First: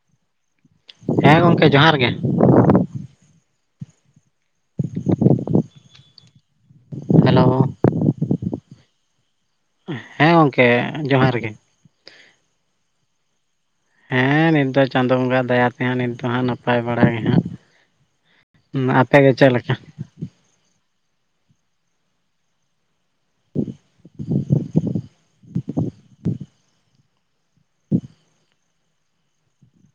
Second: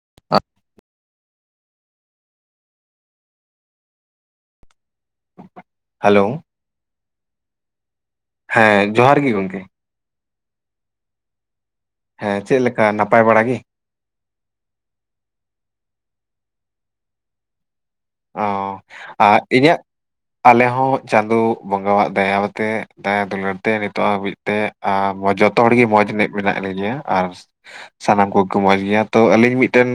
[unintelligible] ᱦᱮᱸ ᱜᱚᱝᱠᱮ ᱡᱚᱦᱟᱨ ᱜᱮ ᱦᱟᱞᱳ᱾ ᱦᱮᱞᱳ᱾ ᱦᱮᱸ ᱡᱚᱦᱟᱨ ᱜᱮ ᱜᱚᱝᱠᱮ ᱦᱮᱸ ᱜᱚᱝᱠᱮ ᱡᱚᱦᱟᱨ ᱜᱮ ᱦᱮᱸ ᱪᱮᱫ ᱞᱮᱠᱟ ᱱᱟᱯᱟᱭ ᱵᱟᱲᱟ ᱜᱮ ᱦᱮᱸ ᱱᱤᱛ ᱫᱚ ᱪᱟᱸᱫᱚ ᱵᱚᱸᱜᱟᱣᱟᱜ ᱫᱟᱭᱟ ᱛᱮᱦᱟᱸᱜ ᱱᱤᱛ ᱫᱚ ᱦᱟᱸᱜ ᱱᱟᱯᱟᱭ ᱵᱟᱲᱟ ᱜᱮ ᱦᱟᱸᱜ ᱚ ᱟᱯᱮ ᱜᱮ ᱟᱨ ᱪᱮᱫ ᱞᱮᱠᱟ ᱤᱧᱟᱹᱜ ᱟᱞᱮ ᱦᱚᱸ ᱪᱟᱸᱫᱚ ᱵᱚᱸᱜᱟᱣᱟᱜ ᱫᱟᱭᱟᱣᱟᱛᱮᱜ ᱫᱟᱭᱟ ᱫᱩᱞᱟᱹᱲ ᱛᱮ ᱱᱤᱛᱚᱜ ᱦᱟᱹᱵᱤᱡ ᱛᱮ ᱟ ᱡᱚᱛᱚ ᱦᱚᱲᱜᱮ ᱢᱚᱸᱡᱽ ᱧᱚᱜ ᱢᱮᱱᱟᱜ ᱞᱮ ᱜᱮᱭᱟ ᱟᱨ ᱥᱟᱱᱟᱢ ᱠᱚᱜᱮ ᱠᱚ ᱢᱚᱸᱡᱽ ᱜᱮᱭᱟ ᱛᱚ ᱟᱹᱞᱤᱧ ᱢᱤᱫᱴᱮᱝ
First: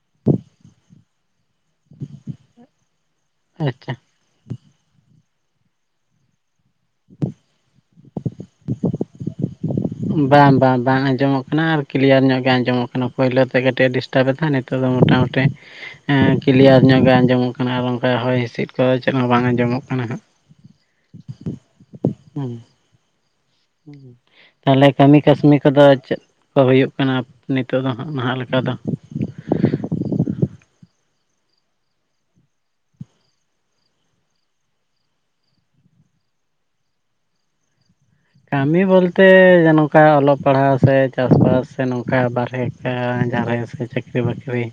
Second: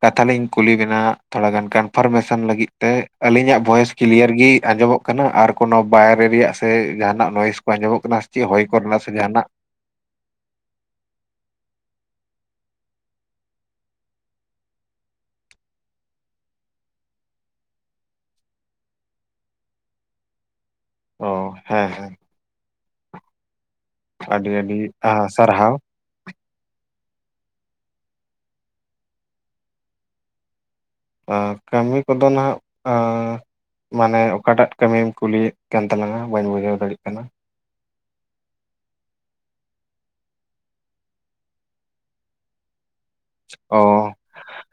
ᱠᱟᱛᱷᱟ ᱞᱤᱧ ᱠᱩᱞᱤ ᱵᱮᱱᱟ ᱛᱷᱚᱲᱟ ᱜᱟᱱ ᱠᱟᱱ ᱠᱟᱱ ᱞᱟᱹᱜᱤᱫ ᱛᱮ ᱟᱹᱞᱤᱧᱟᱜ ᱵᱷᱚᱭᱮᱥ ᱟᱪᱪᱷᱟ ᱠᱤᱞᱤᱭᱟᱹᱨ ᱜᱮ ᱟᱸᱡᱚᱢᱚᱜ ᱠᱟᱱᱟ ᱟᱨ ᱠᱚᱱᱚ ᱵᱟᱭᱨᱮ ᱨᱮᱭᱟᱜ ᱥᱮ ᱡᱟᱦᱟᱱᱟᱜ ᱱᱚᱭᱤᱥ ᱠᱚ ᱟᱸᱡᱚᱢᱚᱜ ᱠᱟᱱᱟ ᱪᱮᱫ ᱦᱚᱭ ᱠᱚᱨᱮᱱᱟᱜ ᱥᱮ ᱡᱟᱦᱟᱱᱟᱜ ᱵᱟᱝ ᱵᱟᱝ ᱵᱟᱝ ᱟᱸᱡᱚᱢᱚᱜ ᱠᱟᱱᱟ ᱟᱨ ᱠᱤᱞᱤᱭᱟᱹᱨ ᱧᱚᱜ ᱜᱮ ᱟᱸᱡᱚᱢᱚᱜ ᱠᱟᱱᱟ ᱯᱩᱭᱞᱩ ᱛᱮ ᱠᱟᱹᱴᱤᱡ ᱛᱚᱵᱮ ᱠᱷᱟᱱ ᱱᱤᱛᱚᱜ ᱫᱚ ᱢᱚᱴᱟᱢᱩᱴᱤ ᱦᱮᱸ ᱠᱤᱞᱤᱭᱟᱹᱨ ᱧᱚᱜ ᱜᱮ ᱟᱸᱡᱚᱢᱚᱜ ᱠᱟᱱᱟ ᱟᱨ ᱚᱱᱠᱟ ᱦᱚᱭ ᱦᱤᱸᱥᱤᱫ ᱠᱚ ᱪᱮᱫ ᱦᱚᱸ ᱵᱟᱝ ᱟᱸᱡᱚᱢᱚᱜ ᱠᱟᱱᱟ ᱦᱟᱸᱜ [unintelligible] ᱚ ᱦᱮᱸ ᱦᱮᱸ ᱦᱩᱸ ᱟᱹᱰᱤ ᱟᱹᱰᱤ ᱛᱟᱦᱞᱮ ᱠᱟᱹᱢᱤ ᱠᱟᱹᱥᱱᱤ ᱥᱟᱨᱦᱟᱣ ᱠᱚᱫᱚ ᱪᱮᱫ? ᱠᱚ ᱦᱩᱭᱩᱜ ᱠᱟᱱᱟ ᱱᱤᱛᱚᱜ ᱫᱚ ᱦᱟᱜ ᱱᱟᱦᱟᱜ ᱞᱮᱠᱟ ᱫᱚ ᱟ ᱠᱟᱹᱢᱤ ᱠᱚᱫᱚ ᱱᱟᱦᱟᱜ ᱟ ᱢᱟᱱᱮ ᱚᱠᱟᱴᱟᱜ ᱠᱟᱹᱢᱤᱢ ᱠᱩᱞᱤᱭᱮᱫ ᱠᱟᱱ ᱛᱟᱞᱟᱝᱟ ᱵᱟᱹᱧ ᱵᱩᱡᱷᱟᱹᱣ ᱫᱟᱲᱮᱭᱟᱜ ᱠᱟᱱᱟ? ᱠᱟᱹᱢᱤ ᱵᱚᱞᱛᱮ ᱡᱮ ᱱᱚᱝᱠᱟ ᱚᱞᱚᱜ ᱯᱟᱲᱦᱟᱣ ᱥᱮ ᱪᱟᱥᱵᱟᱥ ᱥᱮ ᱱᱚᱝᱠᱟ ᱵᱟᱨᱦᱮ ᱠᱟᱜ ᱟᱹᱧ ᱵᱟᱦᱨᱮ ᱥᱮ ᱚ ᱪᱟᱹᱠᱨᱤ ᱵᱟᱹᱠᱨᱤ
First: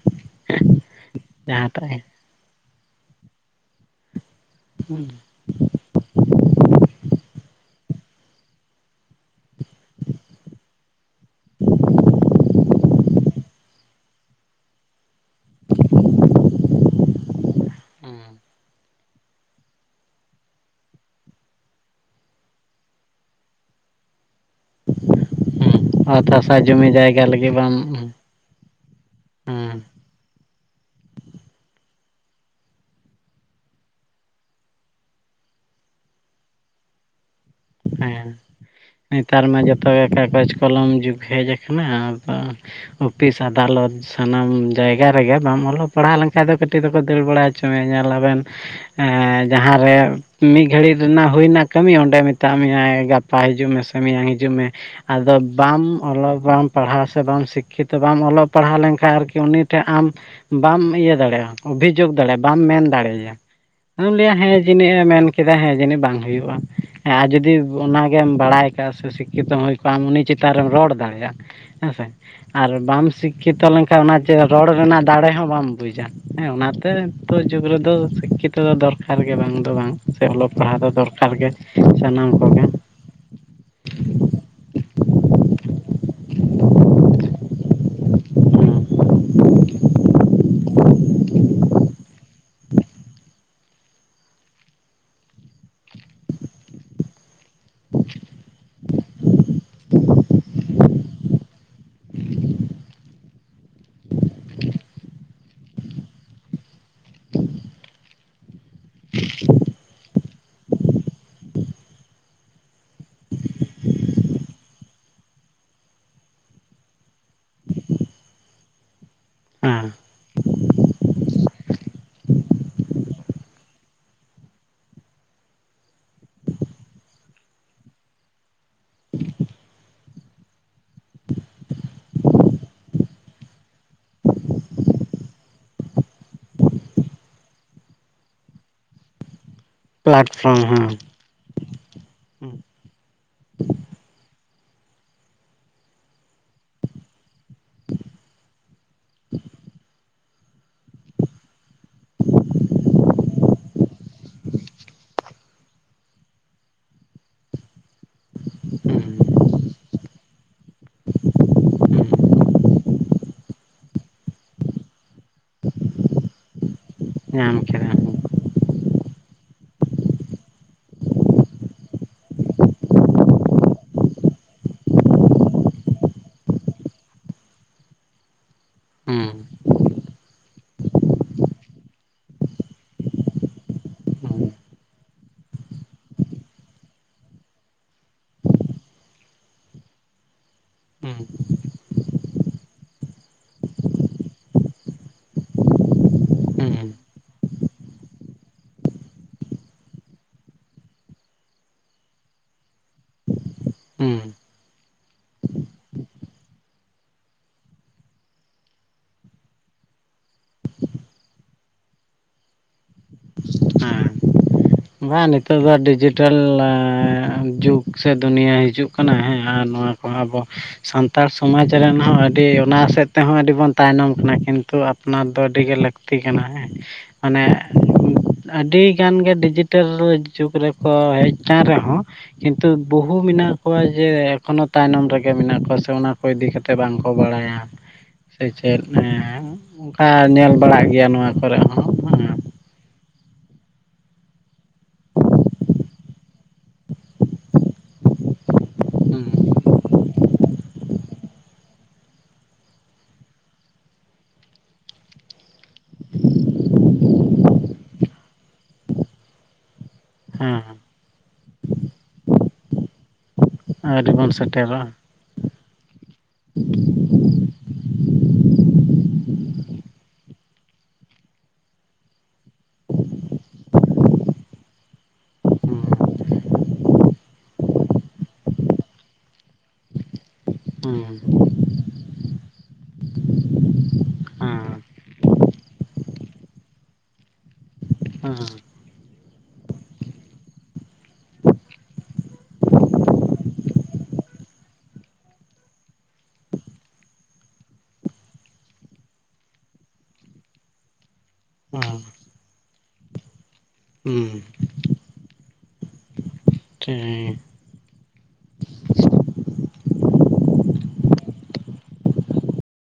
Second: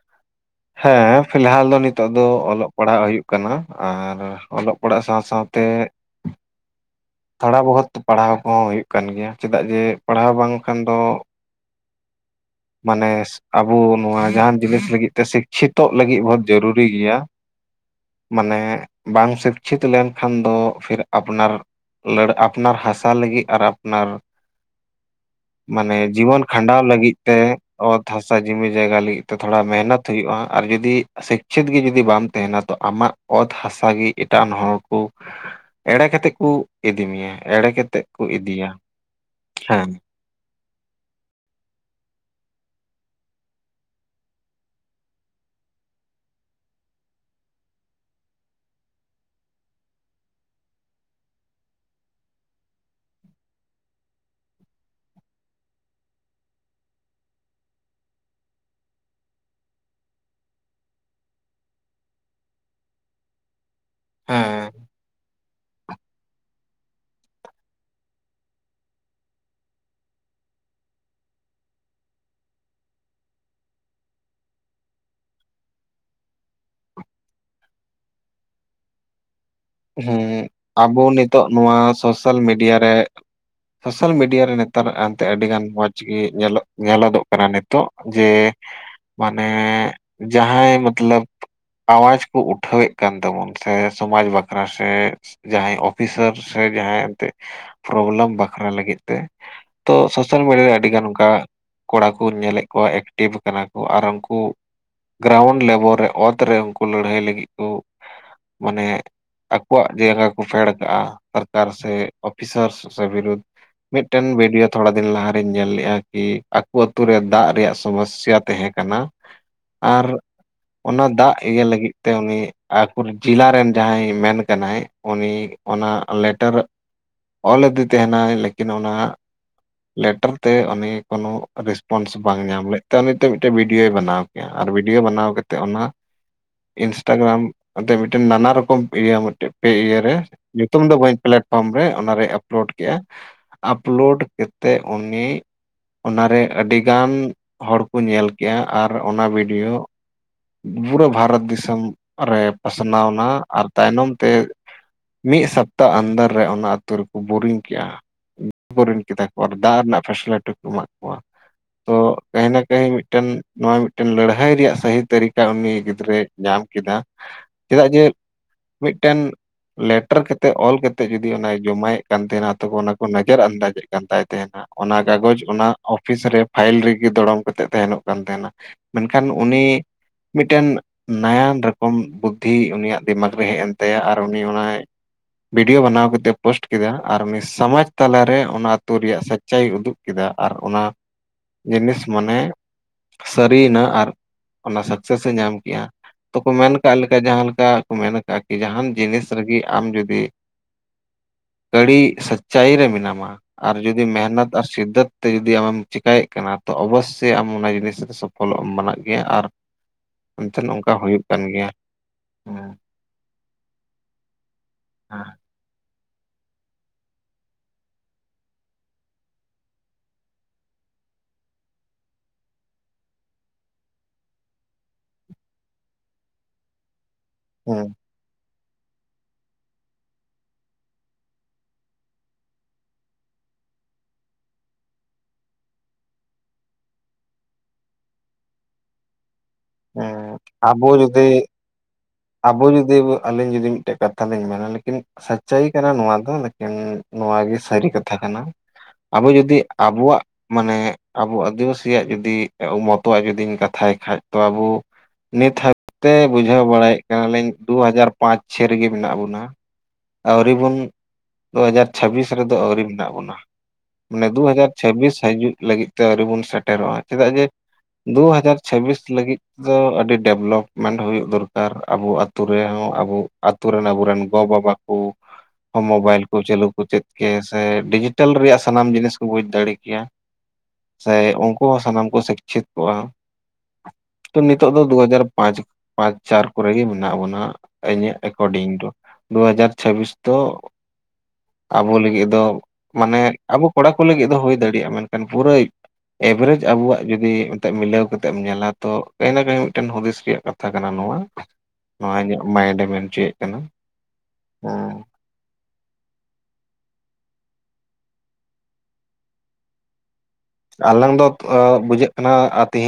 ᱦᱮᱸ ᱯᱷᱤᱞᱦᱟᱞ ᱫᱚ ᱡᱟᱦᱟᱸᱴᱟᱜ ᱜᱮ ᱱᱤᱛᱚᱜ ᱫᱚ ᱚᱞᱚᱜ ᱯᱟᱲᱦᱟᱜ ᱦᱩᱭᱩᱜ ᱠᱟᱱᱟ ᱟᱨ ᱚᱞᱚᱜ ᱯᱟᱲᱦᱟᱜ ᱦᱩᱸ ᱥᱟᱶ ᱥᱟᱶ ᱛᱮ ᱛᱷᱚᱲᱟ ᱵᱟᱦᱩᱛ ᱯᱟᱲᱦᱟᱣ ᱠᱚᱦᱚᱸ ᱦᱩᱭᱩᱜ ᱠᱟᱱ ᱜᱮᱭᱟ ᱪᱮᱫᱟᱜ ᱡᱮ ᱯᱟᱲᱦᱟᱣ ᱵᱟᱝᱠᱷᱟᱱ ᱫᱚ ᱢᱟᱱᱮ ᱟᱵᱚ ᱱᱚᱣᱟ ᱡᱟᱦᱟᱱ ᱡᱤᱱᱤᱥ ᱞᱟᱹᱜᱤᱫ ᱛᱮ ᱥᱤᱠᱪᱷᱤᱛᱚᱜ ᱞᱟᱹᱜᱤᱫ ᱵᱟᱦᱩᱛ ᱡᱩᱨᱩᱨᱤ ᱜᱮᱭᱟ ᱢᱟᱱᱮ ᱵᱟᱝ ᱥᱤᱠᱪᱷᱤᱛ ᱞᱮᱱᱠᱷᱟᱱ ᱫᱚ ᱯᱷᱤᱨ ᱟᱯᱱᱟᱨ ᱞᱟᱹᱲ ᱟᱯᱱᱟᱨ ᱦᱟᱥᱟ ᱞᱟᱹᱜᱤᱫ ᱟᱨ ᱟᱯᱱᱟᱨ ᱢᱟᱱᱮ ᱚᱛ ᱡᱤᱵᱚᱱ ᱦᱟᱥᱟ ᱠᱷᱟᱸᱰᱟᱣ ᱡᱚᱢᱤ ᱞᱟᱹᱜᱤᱫ ᱡᱟᱭᱜᱟ ᱛᱮ ᱵᱟᱢ ᱚᱛ ᱦᱟᱥᱟ ᱡᱩᱢᱤ ᱡᱟᱭᱜᱟ ᱞᱟᱹᱜᱤᱫ ᱛᱮ ᱛᱷᱚᱲᱟ ᱦᱩᱸ ᱢᱮᱦᱱᱚᱛ ᱦᱩᱭᱩᱜᱼᱟ ᱟᱨ ᱡᱩᱫᱤ ᱥᱤᱠᱪᱷᱤᱛ ᱜᱮ ᱡᱩᱫᱤ ᱵᱟᱢ ᱛᱟᱦᱮᱸᱱᱟ ᱛᱚ ᱟᱢᱟᱜ ᱚᱛ ᱦᱟᱥᱟ ᱜᱮ ᱮᱴᱟᱜ ᱟᱱ ᱦᱚᱲ ᱠᱚ ᱮᱲᱮ ᱠᱟᱛᱮᱜ ᱠᱩ ᱤᱫᱤ ᱢᱮᱭᱟ ᱮᱲᱮ ᱠᱟᱛᱮᱜ ᱠᱚ ᱦᱮᱸ ᱤᱫᱤᱭᱟ ᱱᱮᱛᱟᱨ ᱢᱟ ᱡᱚᱛᱚ ᱦᱮᱸ ᱜᱮ ᱠᱟᱜᱚᱡᱽ ᱠᱚᱞᱚᱢ ᱡᱩᱜᱽ ᱦᱮᱡᱽ ᱟᱠᱟᱱᱟ ᱟᱫᱚ ᱚᱯᱷᱤᱥ ᱟᱫᱟᱞᱚᱛ ᱥᱟᱱᱟᱢ ᱡᱟᱭᱜᱟ ᱨᱮᱜᱮ ᱵᱟᱢ ᱚᱞᱚᱜ ᱯᱟᱲᱦᱟᱣ ᱞᱮᱱᱠᱷᱟᱱ ᱫᱚ ᱠᱟᱹᱴᱤᱡ ᱫᱚᱠᱚ ᱫᱟᱹᱲ ᱵᱟᱲᱟ ᱦᱚᱪᱚ ᱢᱮᱭᱟ ᱧᱮᱞᱟᱵᱮᱱ ᱮᱸ ᱡᱟᱦᱟᱸᱨᱮ ᱢᱤᱫ ᱜᱷᱟᱹᱲᱤᱡ ᱨᱮᱱᱟᱜ ᱦᱩᱭᱱᱟ ᱠᱟᱹᱢᱤ ᱚᱸᱰᱮ ᱢᱮᱛᱟᱜ ᱢᱮᱭᱟᱭ ᱜᱟᱯᱟ ᱦᱤᱡᱩᱜ ᱢᱮᱥᱮ ᱢᱮᱭᱟᱝ ᱦᱤᱡᱩᱜ ᱢᱮ ᱟᱫᱚ ᱵᱟᱢ ᱚᱞᱚᱜ ᱵᱟᱢ ᱯᱟᱲᱦᱟᱣ ᱥᱮ ᱵᱟᱢ ᱥᱤᱠᱠᱷᱤᱛᱚ ᱵᱟᱢ ᱚᱞᱚᱜ ᱯᱟᱲᱦᱟᱣ ᱞᱮᱱᱠᱷᱟᱱ ᱟᱨᱠᱤ ᱩᱱᱤ ᱴᱷᱮᱡ ᱟᱢ ᱵᱟᱢ ᱤᱭᱟᱹ ᱫᱟᱲᱮᱭᱟᱜᱼᱟ ᱚᱵᱷᱤᱡᱩᱜᱽ ᱫᱟᱲᱮᱭᱟᱜᱼᱟ ᱵᱟᱢ ᱢᱮᱱ ᱫᱟᱲᱮᱭᱟᱭᱟ ᱦᱩᱸ ᱞᱟᱹᱭᱟ ᱦᱮᱸ ᱡᱟᱹᱱᱤᱡ ᱮ ᱢᱮᱱ ᱠᱮᱫᱟ ᱦᱮᱸ ᱡᱟᱹᱱᱤᱡ ᱵᱟᱝ ᱦᱩᱭᱩᱜ-ᱟ ᱟᱨ ᱡᱩᱫᱤ ᱚᱱᱟ ᱜᱮᱢ ᱵᱟᱲᱟᱭ ᱠᱟᱜᱼᱟ ᱥᱮ ᱥᱤᱠᱠᱷᱤᱛᱚ ᱦᱩᱭ ᱠᱚᱜᱼᱟ ᱟᱢ ᱩᱱᱤ ᱪᱮᱛᱟᱱ ᱨᱮᱢ ᱨᱚᱲ ᱫᱟᱲᱮᱭᱟᱜ-ᱟ ᱦᱮᱸᱥᱮ ᱟᱨ ᱵᱟᱢ ᱥᱤᱠᱠᱷᱤᱛᱚ ᱞᱮᱱᱠᱷᱟᱱ ᱚᱱᱟ ᱪᱮᱫ ᱨᱚᱲ ᱨᱮᱱᱟᱜ ᱫᱟᱲᱮ ᱦᱚᱸ ᱵᱟᱢ ᱵᱩᱡᱟ ᱦᱮᱸ ᱚᱱᱟᱛᱮ ᱱᱤᱛᱚᱜ ᱡᱩᱜᱽ ᱨᱮᱫᱚ ᱥᱤᱠᱠᱷᱤᱛᱚ ᱫᱚ ᱫᱚᱨᱠᱟᱨ ᱫᱚᱨᱠᱟᱨ ᱜᱮ ᱵᱟᱝ ᱫᱚ ᱵᱟᱝ ᱥᱮ ᱦᱮᱸ ᱚᱞᱚᱜ ᱯᱟᱲᱦᱟᱜ ᱫᱚ ᱟᱵᱚ ᱫᱚᱨᱠᱟᱨ ᱱᱤᱛᱚᱜ ᱜᱮ ᱱᱚᱣᱟ ᱥᱟᱱᱟᱢ ᱠᱚᱜᱮ ᱥᱚᱥᱟᱞ ᱢᱤᱰᱤᱭᱟ ᱨᱮ ᱱᱮᱛᱟᱨ ᱮᱱᱛᱮ ᱟᱹᱰᱤᱜᱟᱱ ᱢᱚᱡᱽ ᱜᱮ ᱧᱮᱞ ᱧᱮᱞᱚᱜᱚᱜ ᱠᱟᱱᱟ ᱱᱤᱛᱚᱜ ᱡᱮ ᱦᱩᱸ ᱢᱟᱱᱮ ᱡᱟᱦᱟᱸᱭ ᱢᱟᱛᱞᱟᱵᱽ ᱟᱣᱟᱡᱽ ᱠᱚ ᱩᱴᱷᱟᱹᱣᱮᱫ ᱠᱟᱱ ᱛᱟᱵᱚᱱ ᱥᱮ ᱥᱚᱢᱟᱡ ᱵᱟᱠ ᱵᱟᱥᱮᱡ ᱡᱟᱦᱟᱸᱭ ᱚᱯᱷᱤᱥᱟᱨ ᱥᱮ ᱡᱟᱦᱟᱸᱭ ᱮᱱᱛᱮᱫ ᱯᱨᱚᱵᱞᱮᱢ ᱵᱟᱠᱷᱨᱟ ᱞᱟᱹᱜᱤᱫ ᱛᱮ ᱛᱚ ᱥᱚᱥᱟᱞ ᱢᱤᱰᱤᱭᱟ ᱨᱮ ᱟᱹᱰᱤ ᱜᱟᱱ ᱚᱱᱠᱟ ᱠᱚᱲᱟᱠᱩᱧ ᱧᱮᱞᱮᱫ ᱠᱚᱣᱟ ᱮᱠᱴᱤᱵᱷ ᱠᱟᱱᱟ ᱠᱚ ᱟᱨ ᱩᱱᱠᱩ ᱜᱨᱟᱣᱩᱱᱰ ᱞᱮᱵᱮᱞ ᱨᱮ ᱚᱛᱨᱮ ᱩᱱᱠᱩ ᱞᱟᱹᱲᱦᱟᱹᱭ ᱞᱟᱹᱜᱤᱫ ᱠᱚ ᱢᱟᱱᱮ ᱟᱠᱚᱣᱟᱜ ᱡᱟᱸᱜᱟ ᱠᱚ ᱯᱷᱮᱰ ᱠᱟᱜᱼᱟ ᱥᱚᱨᱠᱟᱨ ᱥᱮ ᱚᱯᱷᱤᱥᱟᱨ ᱥᱮ ᱵᱤᱨᱩᱫ ᱢᱤᱫ ᱴᱮᱝ ᱵᱷᱤᱰᱭᱳ ᱛᱷᱚᱲᱟ ᱫᱤᱱ ᱞᱟᱦᱟᱨᱮᱤᱧ ᱧᱮᱞ ᱞᱮᱜᱼᱟ ᱠᱤ ᱟᱠᱚ ᱟᱛᱳᱮ ᱫᱟᱜ ᱨᱮᱭᱟᱜ ᱥᱚᱢᱚᱥᱟ ᱛᱟᱦᱮᱸ ᱠᱟᱱᱟ᱾ ᱦᱮᱸ ᱟᱨ ᱚᱱᱟ ᱫᱟᱜ ᱤᱭᱟᱹ ᱞᱟᱹᱜᱤᱫ ᱛᱮ ᱩᱱᱤ ᱟᱠ ᱡᱮᱞᱟ ᱨᱮᱱ ᱡᱟᱦᱟᱸᱭᱼᱼ ᱢᱮᱱ ᱠᱟᱱᱟᱭ ᱩᱱᱤ ᱚᱱᱟ ᱞᱮᱴᱟᱨ ᱚᱞ ᱟᱫᱮ ᱛᱟᱦᱮᱸᱱᱟᱭ ᱞᱮᱠᱤᱱ ᱚᱱᱟᱼᱼ ᱞᱮᱴᱚᱨ ᱛᱮ ᱩᱱᱤ ᱠᱚᱱᱚ ᱨᱮᱥᱯᱚᱱᱥ ᱵᱟᱝ ᱧᱟᱢ ᱞᱮᱫ ᱛᱮ ᱩᱱᱤ ᱢᱤᱫᱴᱮᱱ ᱵᱤᱰᱭᱳᱭ ᱵᱟᱱᱟᱣ ᱟᱨ ᱵᱤᱰᱭᱳ ᱵᱟᱱᱟᱣ ᱠᱟᱛᱮᱫ ᱚᱱᱟ ᱤᱱᱥᱴᱟᱜᱨᱟᱢ ᱟᱛᱮ ᱢᱤᱫᱴᱮᱱ ᱱᱟᱱᱟ ᱨᱚᱠᱚᱢᱼᱼ ᱤᱭᱟᱹ ᱢᱤᱫᱴᱮᱡ ᱯᱮ ᱤᱭᱟᱹ ᱨᱮ ᱯᱞᱟᱴᱯᱷᱨᱚᱢ ᱧᱩᱛᱩᱢ ᱦᱮᱸ ᱫᱚ ᱵᱟᱹᱧ ᱯᱮᱞᱮᱴᱼᱼ ᱯᱷᱳᱨᱢ ᱨᱮ ᱚᱱᱟᱨᱮᱭ ᱟᱯᱞᱳᱰ ᱠᱮᱜᱼᱟᱭ ᱟᱯᱞᱳᱰ ᱠᱟᱛᱮ ᱩᱱᱤᱼᱼ ᱚᱱᱟ ᱨᱮ ᱟᱹᱰᱤ ᱜᱟᱱ ᱦᱚᱲ ᱠᱚ ᱧᱮᱞ ᱠᱮᱜᱼᱟ ᱟᱨ ᱚᱱᱟ ᱵᱤᱰᱭᱳ ᱯᱩᱨᱟᱹ ᱵᱷᱟᱨᱚᱛ ᱫᱤᱥᱚᱢ ᱨᱮ ᱯᱟᱥᱱᱟ ᱣᱱᱟ ᱟᱨ ᱛᱟᱭᱱᱚᱢ ᱛᱮᱼᱼ ᱢᱤᱫ ᱥᱟᱯᱛᱟ ᱟᱱᱫᱚᱨ ᱨᱮ ᱚᱱᱟ ᱟᱹᱛᱩ ᱨᱮᱠᱚ ᱵᱩᱨᱤᱝ ᱠᱮᱜᱼᱟ᱾ ᱵᱩᱨᱤᱱ ᱠᱮᱫᱟ ᱠᱚ ᱟᱨ ᱫᱟᱜ ᱨᱮᱱᱟᱜ ᱯᱷᱮᱥᱮᱞᱤᱴᱤ ᱠᱚ ᱮᱢᱟᱜ ᱠᱚᱣᱟ᱾ ᱛᱚ ᱠᱟᱹᱦᱤ ᱱᱟ ᱠᱟᱹᱦᱤ ᱢᱤᱫᱴᱮᱱ ᱱᱚᱣᱟ ᱢᱤᱫᱴᱮᱱ ᱞᱟᱹᱲᱦᱟᱹᱭ ᱨᱮᱭᱟᱜ ᱥᱟᱹᱦᱤ ᱛᱟᱹᱨᱤᱠᱟ ᱩᱱᱤ ᱜᱤᱫᱽᱨᱟᱹᱭᱼᱼ ᱧᱟᱢ ᱠᱮᱫᱟ ᱧᱟᱢ ᱪᱮᱫᱟᱜ ᱠᱮᱫᱟ ᱡᱮ ᱢᱤᱫᱴᱮᱱ ᱞᱮᱴᱟᱨ ᱠᱟᱛᱮ ᱚᱞ ᱠᱟᱛᱮ ᱡᱩᱫᱤ ᱚᱱᱟᱭ ᱡᱚᱢᱟᱭᱮᱫ ᱠᱟᱱ ᱛᱟᱦᱮᱸᱱᱟ ᱛᱚ ᱚᱱᱟ ᱠᱚ ᱱᱟᱡᱟᱨ ᱟᱱᱫᱟᱡᱮᱫ ᱠᱟᱱ ᱛᱟᱭ ᱛᱟᱦᱮᱸᱱᱟ᱾ ᱚᱱᱟ ᱠᱟᱜᱚᱡᱽ ᱚᱱᱟ ᱳᱯᱷᱤᱥ ᱨᱮ ᱯᱷᱟᱭᱤᱞ ᱨᱮᱜᱮ ᱫᱚᱲᱚᱢ ᱠᱟᱛᱮᱫ ᱛᱟᱦᱮᱸᱱᱚᱜ ᱠᱟᱱ ᱛᱟᱦᱮᱸᱱᱟᱼᱼ ᱢᱮᱱᱠᱷᱟᱱ ᱦᱩᱸ ᱩᱱᱤ ᱢᱤᱫᱴᱮᱱ ᱱᱟᱭᱟᱱ ᱨᱚᱠᱚᱢ ᱯᱩᱛᱷᱤ ᱩᱱᱤᱭᱟᱜᱼᱼ ᱫᱤᱢᱟᱜᱽ ᱨᱮ ᱦᱮᱡ ᱮᱱ ᱛᱟᱭᱟ ᱟᱨ ᱦᱩᱸ ᱩᱱᱤ ᱚᱱᱟᱭ᱾ ᱵᱤᱰᱭᱳ ᱵᱟᱱᱟᱣ ᱠᱟᱛᱮ ᱯᱳᱥᱴ ᱠᱮᱫᱟ ᱟᱨ ᱩᱱᱤ ᱥᱚᱢᱟᱡᱽ ᱛᱟᱞᱟᱨᱮ ᱚᱱᱟ ᱟ ᱟᱛᱚ ᱨᱮᱭᱟᱜ ᱥᱟᱪᱟᱭ ᱩᱫᱩᱜᱼᱼ ᱠᱮᱫᱟ ᱟᱨ ᱚᱱᱟ ᱦᱩᱸ ᱡᱤᱱᱤᱥ ᱢᱟᱱᱮᱼᱼ ᱥᱟᱹᱨᱤᱭᱮᱱᱟ ᱟᱨ ᱚᱱᱟ ᱥᱟᱠᱥᱮᱥᱮ ᱧᱟᱢ ᱠᱮᱜᱼᱟ ᱛᱚ ᱠᱚ ᱢᱮᱱ ᱦᱩᱸ ᱦᱩᱸ ᱠᱟᱜ ᱞᱮᱠᱟ ᱡᱟᱦᱟᱸ ᱞᱮᱠᱟ᱾ ᱢᱮᱱ ᱟᱠᱟᱜᱼᱟ ᱠᱤ ᱡᱟᱦᱟᱱ ᱡᱤᱱᱤᱥ ᱨᱮᱜᱤ ᱟᱢ ᱡᱩᱫᱤᱼᱼ ᱟᱹᱲᱤ ᱥᱟᱪᱪᱟᱭᱤ ᱨᱮ ᱢᱮᱱᱟᱢᱟ ᱟᱨ ᱡᱩᱫᱤ ᱢᱮᱦᱱᱟᱛ ᱥᱤᱫᱽᱫᱟᱹᱛ ᱛᱮ ᱡᱩᱫᱤ ᱟᱢᱮᱢ ᱪᱮᱠᱟᱭᱮᱫ ᱠᱟᱱᱟ ᱛᱚ ᱚᱵᱚᱥᱥᱳᱭ ᱟᱢ ᱚᱱᱟ ᱡᱤᱱᱤᱥ ᱥᱚᱯᱷᱚᱞᱚᱜ ᱮᱢ ᱵᱟᱱᱟᱜ ᱜᱮᱭᱟ ᱟᱨᱼᱼ ᱚᱱᱛᱮ ᱱᱚᱝᱠᱟ ᱦᱩᱭᱩᱜ ᱠᱟᱱ ᱜᱮᱭᱟ ᱦᱟᱸ ᱵᱟ ᱱᱤᱛᱼᱼ ᱱᱤᱛᱚᱜ ᱫᱚ ᱰᱤᱡᱤᱴᱮᱞ ᱡᱩᱜᱽ ᱥᱮ ᱫᱩᱱᱤᱭᱟ ᱦᱤᱡᱩᱜ ᱠᱟᱱᱟ ᱦᱮᱸ ᱟᱨ ᱱᱚᱶᱟ ᱠᱚ ᱦᱚᱸ ᱟᱵᱚᱼᱼ ᱥᱟᱱᱛᱟᱲ ᱥᱚᱢᱟᱡᱽ ᱨᱮᱱ ᱦᱚᱸ ᱟᱹᱰᱤ ᱚᱱᱟ ᱥᱮᱫ ᱛᱮᱦᱚᱸ ᱟᱹᱰᱤ ᱵᱚᱱ ᱛᱟᱭᱱᱚᱢ ᱠᱟᱱᱟ ᱠᱤᱱᱛᱩᱼᱼ ᱚᱱᱟ ᱫᱚ ᱟᱹᱰᱤ ᱜᱮ ᱞᱟᱹᱠᱛᱤ ᱠᱟᱱᱟ ᱦᱮᱸ ᱢᱟᱱᱮᱼᱼ ᱦᱮᱸ ᱟᱹᱰᱤ ᱜᱟᱱ ᱜᱮ ᱰᱤᱡᱤ ᱴᱮᱞ ᱡᱩᱜᱽ ᱨᱮᱠᱚ ᱦᱮᱡ ᱠᱟᱱ ᱨᱮᱦᱚᱸ ᱠᱤᱱᱛᱩ ᱵᱟᱹᱦᱩ ᱢᱮᱱᱟᱜ ᱠᱚᱣᱟ ᱡᱮ ᱮᱠᱷᱚᱱᱚ ᱛᱟᱭᱱᱚᱢ ᱨᱮᱜᱮ ᱢᱮᱱᱟᱜ ᱠᱚᱣᱟ ᱥᱮ ᱚᱱᱟ ᱠᱚ ᱤᱫᱤ ᱠᱟᱛᱮᱼᱼ ᱛᱮ ᱵᱟᱝ ᱠᱚ ᱵᱟᱲᱟᱭᱟ ᱥᱮ ᱪᱮᱫ ᱦᱮᱸ ᱚᱝᱠᱟ ᱦᱮᱸ ᱧᱮᱞ ᱵᱟᱲᱟᱜ ᱟᱵᱚ ᱜᱮᱭᱟ ᱡᱩᱫᱤ ᱱᱚᱣᱟ ᱠᱚᱨᱮ ᱦᱚᱸ ᱟᱵᱚ ᱡᱩᱫᱤ ᱟᱹᱞᱤᱧ ᱡᱩᱫᱤ ᱢᱤᱫᱴᱮᱱ ᱠᱟᱛᱷᱟ ᱞᱤᱧ ᱢᱮᱱᱟ ᱞᱤᱠᱤᱱᱼᱼ ᱥᱟᱪᱪᱟᱭᱤ ᱠᱟᱱᱟ ᱱᱚᱣᱟ ᱫᱚ ᱞᱮᱠᱤᱱ ᱱᱚᱣᱟ ᱜᱮ ᱥᱟᱹᱨᱤ ᱠᱟᱛᱷᱟ ᱠᱟᱱᱟ᱾ ᱟᱵᱚ ᱡᱩᱫᱤ ᱟᱵᱚᱣᱟᱜᱼᱼ ᱢᱟᱱᱮ ᱟᱵᱚ ᱟᱹᱫᱤᱵᱟᱹᱥᱤᱭᱟᱜ ᱡᱩᱫᱤ ᱟᱵᱚ ᱢᱚᱛᱚᱣᱟᱜ ᱡᱩᱫᱤᱧ ᱠᱟᱛᱷᱟᱭ ᱠᱷᱟᱡ ᱛᱚ ᱟᱵᱚᱼᱼ ᱱᱤᱛ ᱦᱟᱹᱵᱤᱡ ᱛᱮ ᱵᱩᱡᱷᱟᱹᱣ ᱵᱟᱲᱟᱭᱮᱫ ᱠᱟᱱᱟ ᱞᱤᱧ ᱫᱩ ᱦᱟᱡᱟᱨ ᱯᱟᱸᱪ ᱪᱷᱮ ᱨᱮᱜᱮ ᱢᱮᱱᱟᱜ ᱵᱚᱱᱟ᱾ ᱟᱹᱣᱨᱤ ᱦᱮᱸ ᱵᱚᱱ ᱫᱩ ᱦᱟᱡᱟᱨ ᱪᱷᱟᱹᱵᱵᱤᱥ ᱨᱮᱫᱚ ᱟᱹᱣᱨᱤ ᱢᱮᱱᱟᱜ ᱵᱚᱱᱟ᱾ ᱟᱹᱣᱨᱤ ᱢᱟᱱᱮ ᱵᱚᱱ ᱫᱩ ᱦᱟᱡᱟᱨ ᱥᱮᱴᱮᱨᱚᱜᱼᱟ ᱪᱷᱟᱹᱵᱵᱤᱥ ᱦᱟᱹᱡᱩᱜ ᱞᱟᱹᱜᱤᱫ ᱛᱮ ᱟᱹᱣᱨᱤ ᱵᱚᱱ ᱥᱮᱴᱮᱨᱚᱜᱼᱟ ᱪᱮᱫᱟᱜ ᱡᱮᱼᱼ ᱫᱩ ᱦᱟᱡᱟᱨ ᱪᱷᱟᱹᱵᱵᱤᱥ ᱞᱟᱹᱜᱤᱫ ᱫᱚ ᱟᱹᱰᱤ ᱰᱮᱵᱷᱞᱳᱯᱢᱮᱱᱴ ᱦᱩᱭᱩᱜ ᱫᱚᱨᱠᱟᱨ ᱾ ᱟᱵᱚ ᱟᱛᱳ ᱨᱮᱦᱚᱸ ᱟᱵᱚ ᱟᱛᱳ ᱨᱮᱱ ᱟᱵᱚ ᱨᱮᱱ ᱜᱚ ᱵᱟᱵᱟ ᱠᱚ ᱦᱩᱸ ᱦᱩᱸ ᱢᱳᱵᱟᱭᱤᱞ ᱠᱚ ᱪᱟᱹᱞᱩ ᱠᱚ ᱪᱮᱫ ᱠᱮᱭᱟ ᱥᱮ ᱰᱤᱡᱤᱴᱮᱞ ᱨᱮᱭᱟᱜ ᱥᱟᱱᱟᱢ ᱡᱤᱱᱤᱥ ᱠᱚ ᱵᱩᱡᱷ ᱫᱟᱲᱮ ᱠᱮᱭᱟ ᱾ ᱥᱮ ᱩᱝᱠᱩ ᱠᱚ ᱥᱟᱱᱟᱢ ᱠᱚ ᱥᱤᱠᱪᱷᱤᱛ ᱠᱚᱜᱼᱟ ᱛᱚ, ᱱᱤᱛᱚᱜ ᱫᱚ ᱦᱩᱸ ᱫᱩ ᱦᱟᱡᱟᱨ ᱯᱟᱸᱪ ᱯᱟᱸᱪ ᱪᱟᱨ ᱠᱚᱨᱮ ᱜᱮ ᱢᱮᱱᱟᱜ ᱵᱚᱱᱟ, ᱤᱧᱟᱹᱜ ᱦᱩᱸ ᱮᱠᱚᱨᱰᱤᱝ ᱴᱩ ᱫᱩ ᱦᱟᱡᱟᱨ ᱪᱷᱟᱹᱵᱵᱤᱥ ᱫᱚ ᱟᱵᱚ ᱞᱟᱹᱜᱤᱫ ᱫᱚ ᱢᱟᱱᱮ ᱟᱵᱚ ᱠᱚᱲᱟ ᱠᱚ ᱞᱟᱹᱜᱤᱫ ᱫᱚ ᱦᱩᱭ ᱫᱟᱲᱮᱭᱟᱜᱼᱟ᱾ ᱢᱮᱱᱠᱷᱟᱱ ᱯᱩᱨᱟᱹᱭ ᱮᱵᱷᱨᱮᱡᱽ ᱟᱵᱚᱣᱟᱜ ᱡᱩᱫᱤ ᱢᱤᱞᱟᱹᱣ ᱠᱟᱛᱮᱢ ᱧᱮᱞᱟ ᱛᱚ ᱠᱟᱹᱦᱤ ᱱᱟ ᱠᱟᱹᱦᱤ ᱢᱤᱫᱴᱮᱱ ᱦᱩᱫᱤᱥ ᱨᱮᱭᱟᱜ ᱠᱟᱛᱷᱟ ᱠᱟᱱᱟ ᱱᱚᱣᱟ ᱦᱩᱸ ᱱᱚᱣᱟ ᱤᱧᱟᱹᱜ ᱢᱟᱭᱤᱱᱰᱮ ᱢᱮᱱ ᱚᱪᱚᱭᱮᱫ ᱠᱟᱱᱟ ᱦᱩᱸ ᱦᱮᱸ ᱾ ᱴᱷᱤᱠ ᱟᱞᱟᱝ ᱫᱚ ᱵᱩᱡᱷᱟᱹᱜ ᱠᱟᱱᱟ ᱛᱤᱦᱤᱧ